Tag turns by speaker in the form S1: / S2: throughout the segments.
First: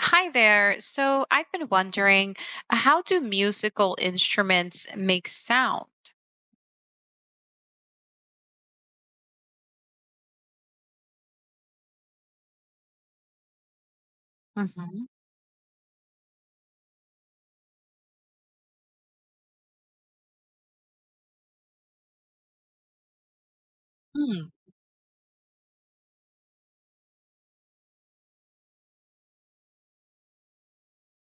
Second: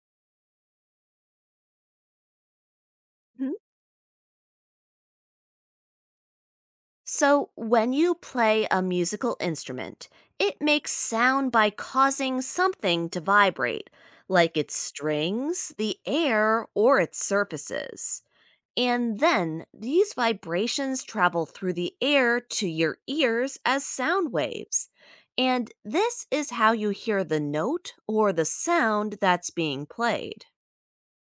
S1: Hi there. So I've been wondering, how do
S2: Mhm.
S1: musical instruments make sound?
S2: So, when you play a musical instrument, it makes sound by causing something to vibrate, like its
S1: Hmm.
S2: strings, the air, or its surfaces. And then these vibrations travel through the air to your ears as sound
S1: Hmm.
S2: waves. And this is how you hear the note or the sound that's being played.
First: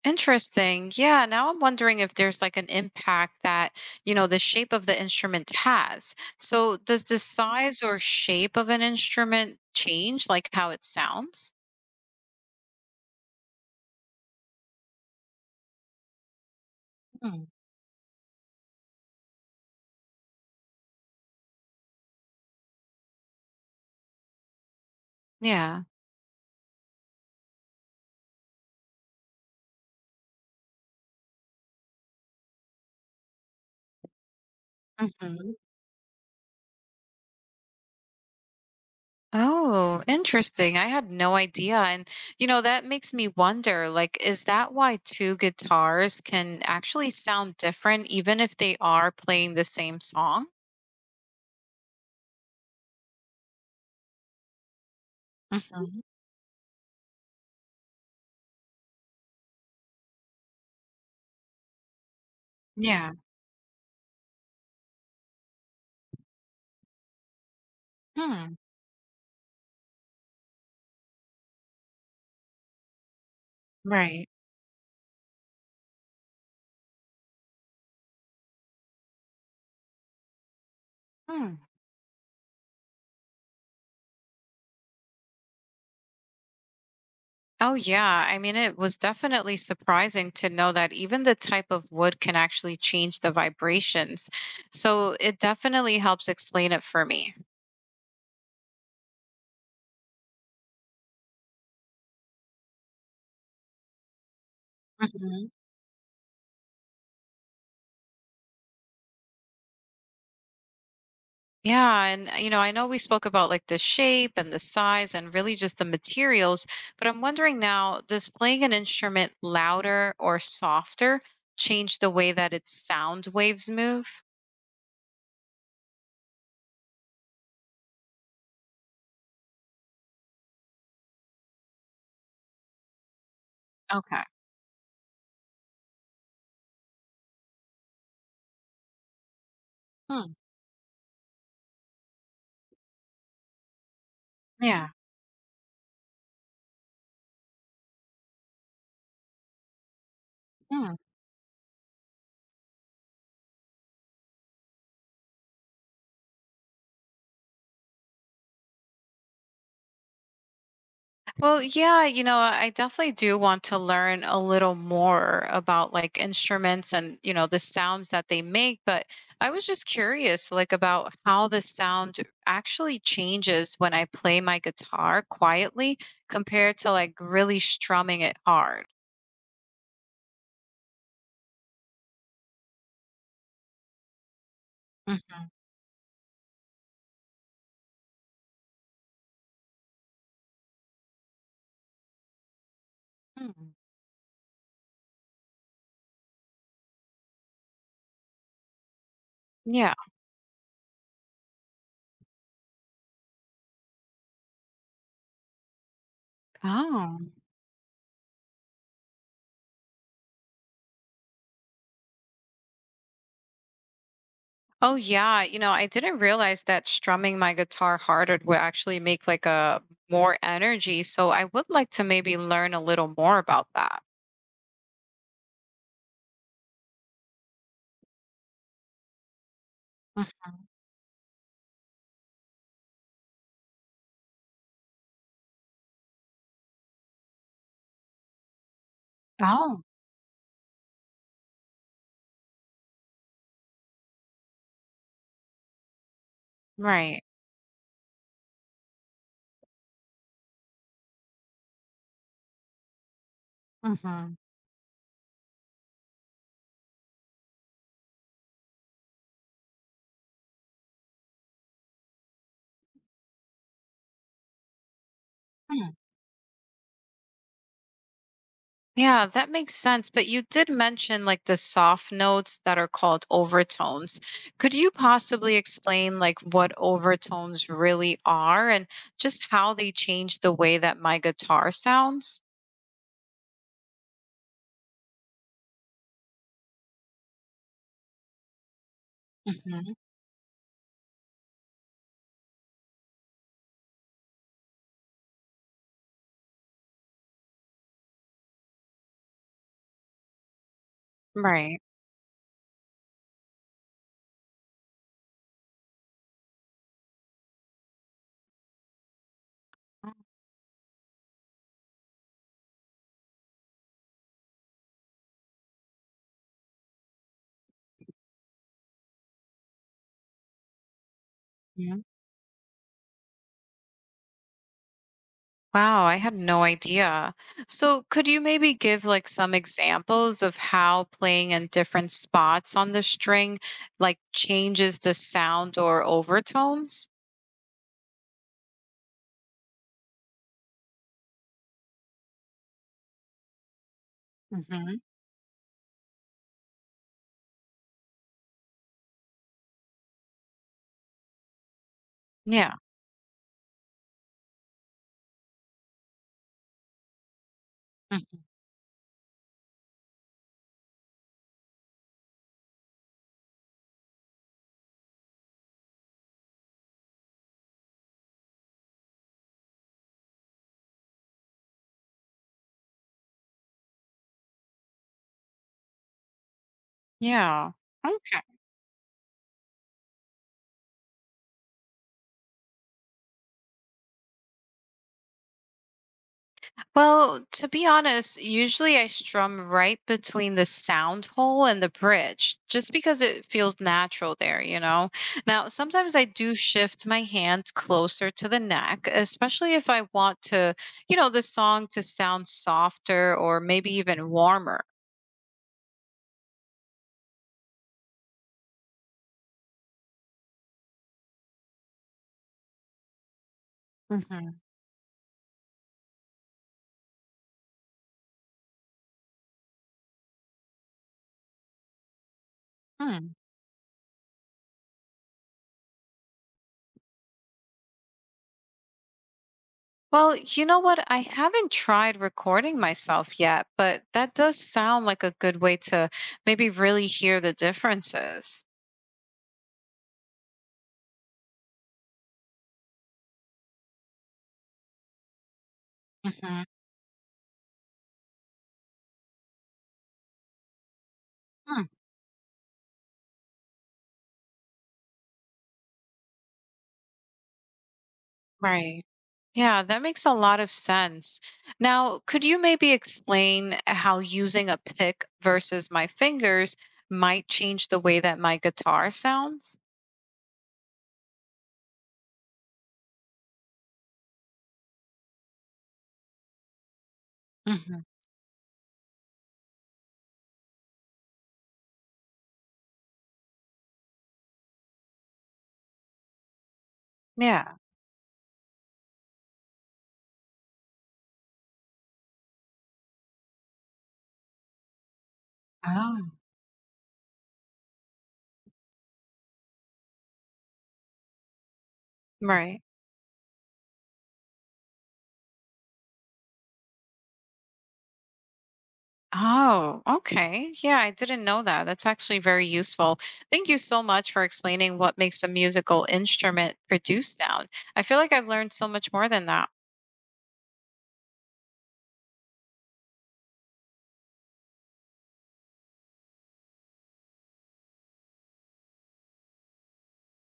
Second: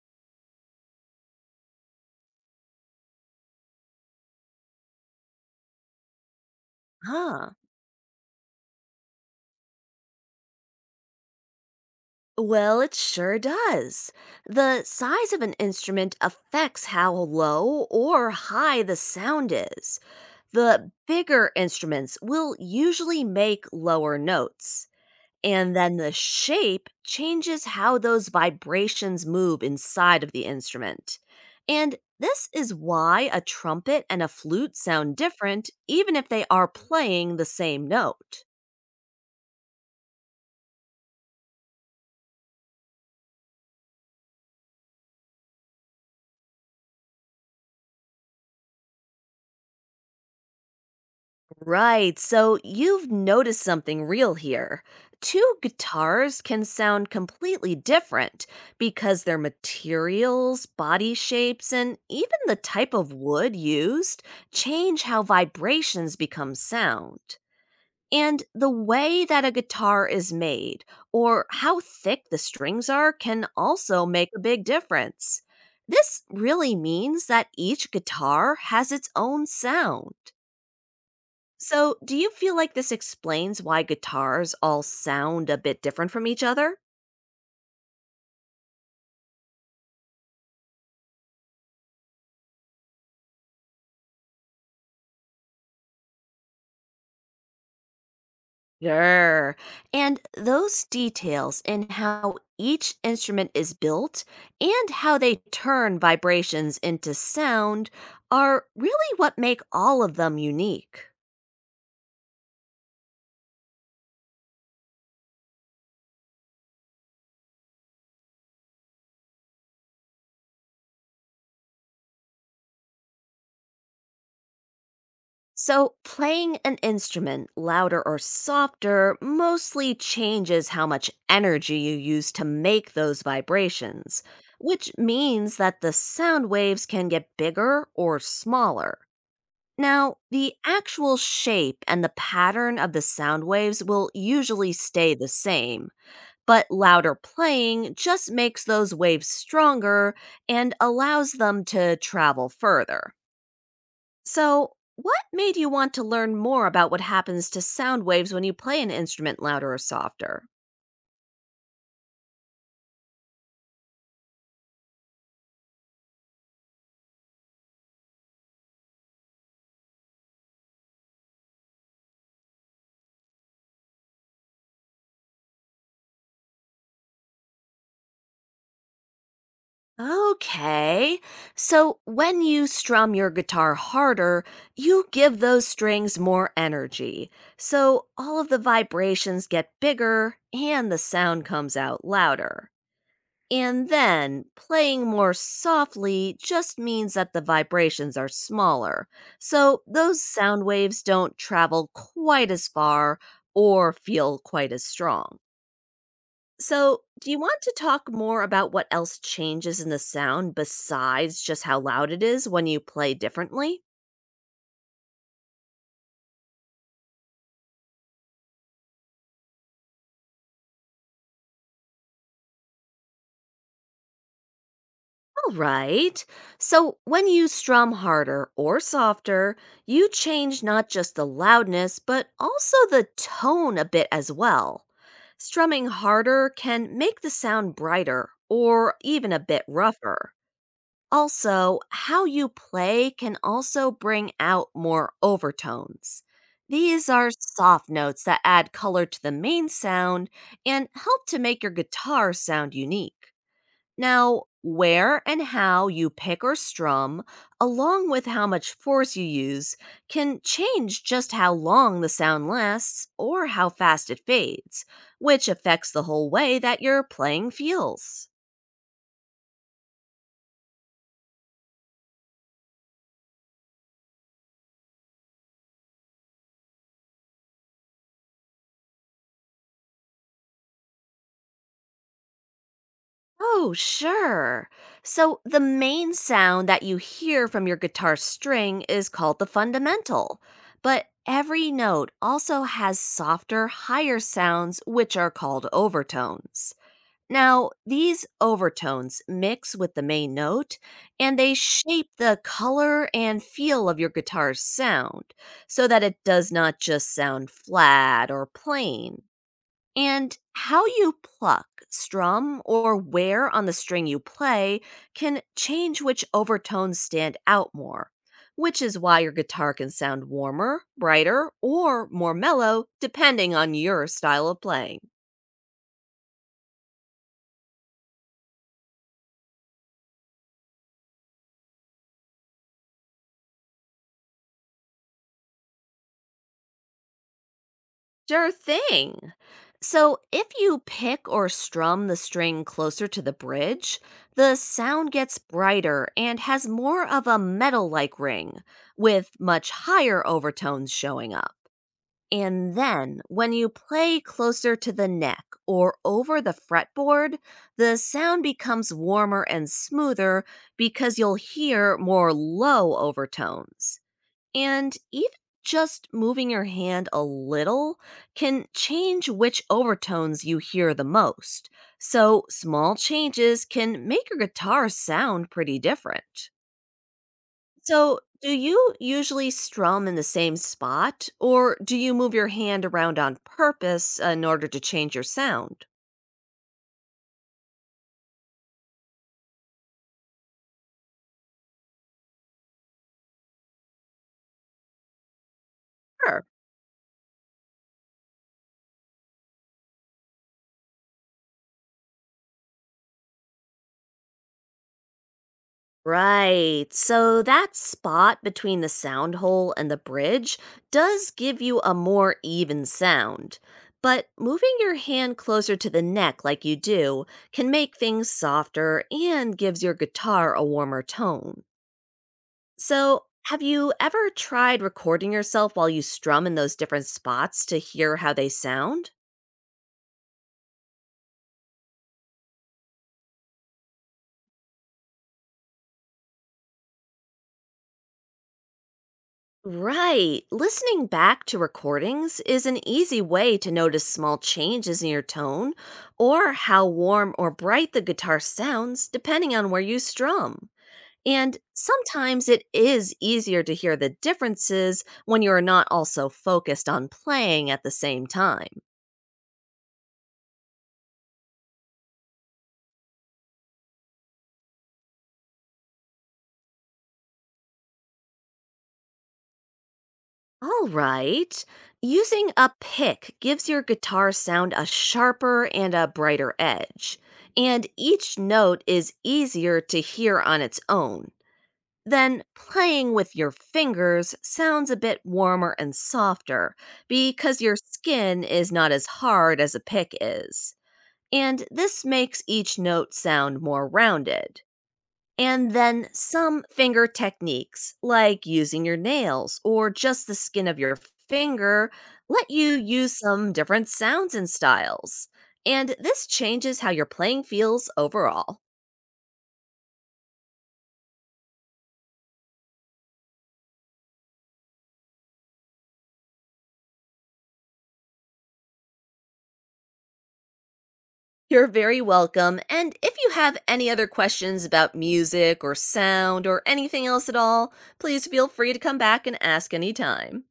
S1: Interesting. Yeah, now I'm wondering if there's like an impact that, the shape of the instrument has. So does the
S2: Huh?
S1: size or shape of an instrument change like how it sounds?
S2: Well, it sure does. The size of an instrument affects how
S1: Hmm.
S2: low or high the sound is. The bigger instruments will usually make lower notes, and
S1: Yeah.
S2: then the shape changes how those vibrations move inside of the instrument. And this is why a trumpet and a flute sound different, even if they are playing the same note.
S1: Oh, interesting. I had no idea. And, that makes me wonder, like, is that why two guitars can actually sound different, even if they are playing the same song?
S2: Right, so you've noticed something real here. Two
S1: Hmm.
S2: guitars can sound completely different because their materials, body shapes, and even the type
S1: Yeah.
S2: of wood used change how vibrations become sound. And
S1: Hmm.
S2: the way that a guitar is made or how thick the strings are can also
S1: Right.
S2: make a big difference. This really means that each guitar has its own sound.
S1: Hmm.
S2: So, do you feel like this explains why guitars all sound a bit different from each other?
S1: Oh, yeah. I mean, it was definitely surprising to know that even the type of wood can actually change the vibrations. So it definitely helps explain it for me.
S2: Sure. And those details in how each instrument is built and how they turn vibrations into sound are really what make all of them unique.
S1: Yeah, and I know we spoke about like the shape and the size and really just the materials, but I'm wondering now, does playing an instrument louder or softer change the way that its sound waves move?
S2: So, playing an instrument louder or softer mostly changes how much energy you use to make those
S1: Okay.
S2: vibrations, which means that the sound waves can get bigger or smaller. Now,
S1: Hmm.
S2: the actual shape and the pattern of the sound waves will usually
S1: Yeah.
S2: stay the same, but louder playing just makes those waves stronger and allows them to travel further. So, what made you want to learn more about what happens to sound waves when you play an instrument louder or softer?
S1: Well, yeah, I definitely do want to learn a little more about like instruments and, the sounds that they make. But I was just curious, like, about how the sound actually changes when I play my guitar quietly compared to like really strumming it hard.
S2: Okay, so when you strum your guitar harder, you give
S1: Hmm.
S2: those strings more energy. So all of the vibrations get bigger and the sound comes out louder. And then playing more softly just means that the vibrations are smaller, so
S1: Yeah.
S2: those sound waves don't travel quite as far or feel quite as strong. So,
S1: Oh.
S2: do you want to talk more about what else changes in the sound besides just how loud it is when you play differently?
S1: Oh, yeah. I didn't realize that strumming my guitar harder would actually make like a more energy. So I would like to maybe learn a little more about that.
S2: All right. So when you strum harder or softer, you
S1: Hmm.
S2: change not just the loudness, but also the tone a bit as well. Strumming harder can make the sound brighter or even a bit
S1: Oh,
S2: rougher. Also, how you play can also bring out more overtones. These
S1: right.
S2: are soft notes that add color to the main sound and help to make your guitar sound unique.
S1: Mm-hmm.
S2: Now, where and how you pick or strum, along with how much force you use, can change just how long the sound lasts or how fast it fades, which affects
S1: Hmm.
S2: the whole way that your playing feels.
S1: Yeah, that makes sense. But you did mention like the soft notes that are called overtones. Could you possibly explain like what overtones really are and just how they change the way that my guitar sounds?
S2: Oh, sure. So, the main sound that you hear from your guitar string is called the
S1: Hmm.
S2: fundamental, but every note also has softer, higher sounds, which are called overtones. Now, these overtones mix with the main note and they
S1: Right.
S2: shape the color and feel of your guitar's sound so that it does not just sound flat or plain. And how you pluck, strum, or where on the string you play can change which overtones stand out more, which is why your guitar can sound warmer, brighter, or more mellow depending on your style of playing.
S1: Wow, I had no idea. So, could you maybe give like some examples of how playing in different spots on the string like changes the sound or overtones?
S2: Sure thing. So, if you pick or strum the string closer to the bridge, the
S1: Hmm.
S2: sound gets brighter and has more of a metal like ring, with much higher overtones showing up.
S1: Yeah.
S2: And then, when you play closer to the neck or over the fretboard, the
S1: Mm.
S2: sound becomes warmer and smoother because you'll hear more low overtones. And even just moving your hand a little can change which overtones you hear the most. So, small changes can make your guitar sound pretty different.
S1: Yeah.
S2: So,
S1: Okay.
S2: do you usually strum in the same spot, or do you move your hand around on purpose in order to change your sound?
S1: Well, to be honest, usually I strum right between the sound hole and the bridge just because it feels natural there, you know? Now, sometimes I
S2: Sure.
S1: do shift my hand closer to the neck, especially if I want to, the song to sound softer or maybe even warmer.
S2: Right. So that spot between the sound hole and the bridge does give you a more even sound. But
S1: Hmm.
S2: moving your hand closer to the neck like you do can make things softer and gives your guitar a warmer tone. So,
S1: Hmm.
S2: have you ever tried recording yourself while you strum in those different spots to hear how they sound?
S1: Well, you know what? I haven't tried recording myself yet, but that does sound like a good way to maybe really hear the differences.
S2: Right. Listening back to recordings is an easy way to notice small changes in your tone or
S1: Hmm.
S2: how warm or bright the guitar sounds, depending on where you strum. And sometimes it is easier to hear the differences when you are not also focused on playing at the same time.
S1: Right. Yeah, that makes a lot of sense. Now, could you maybe explain how using a pick versus my fingers might change the way that my guitar sounds?
S2: All right. Using a pick gives your guitar sound a sharper and a brighter edge, and
S1: Hmm.
S2: each note is easier to hear on its own. Then playing with your fingers sounds a bit warmer and softer because
S1: Yeah.
S2: your skin is not as hard as a pick is. And this makes each note sound more rounded. And then
S1: Oh.
S2: some finger techniques, like using your nails or just the skin of your finger, let you
S1: Right.
S2: use some different sounds and styles. And this changes how your playing feels overall.
S1: Oh, okay. Yeah, I didn't know that. That's actually very useful. Thank you so much for explaining what makes a musical instrument produce sound. I feel like I've learned so much more than that.
S2: You're very welcome. And if you have any other questions about music or sound or anything else at all, please feel free to come back and ask anytime.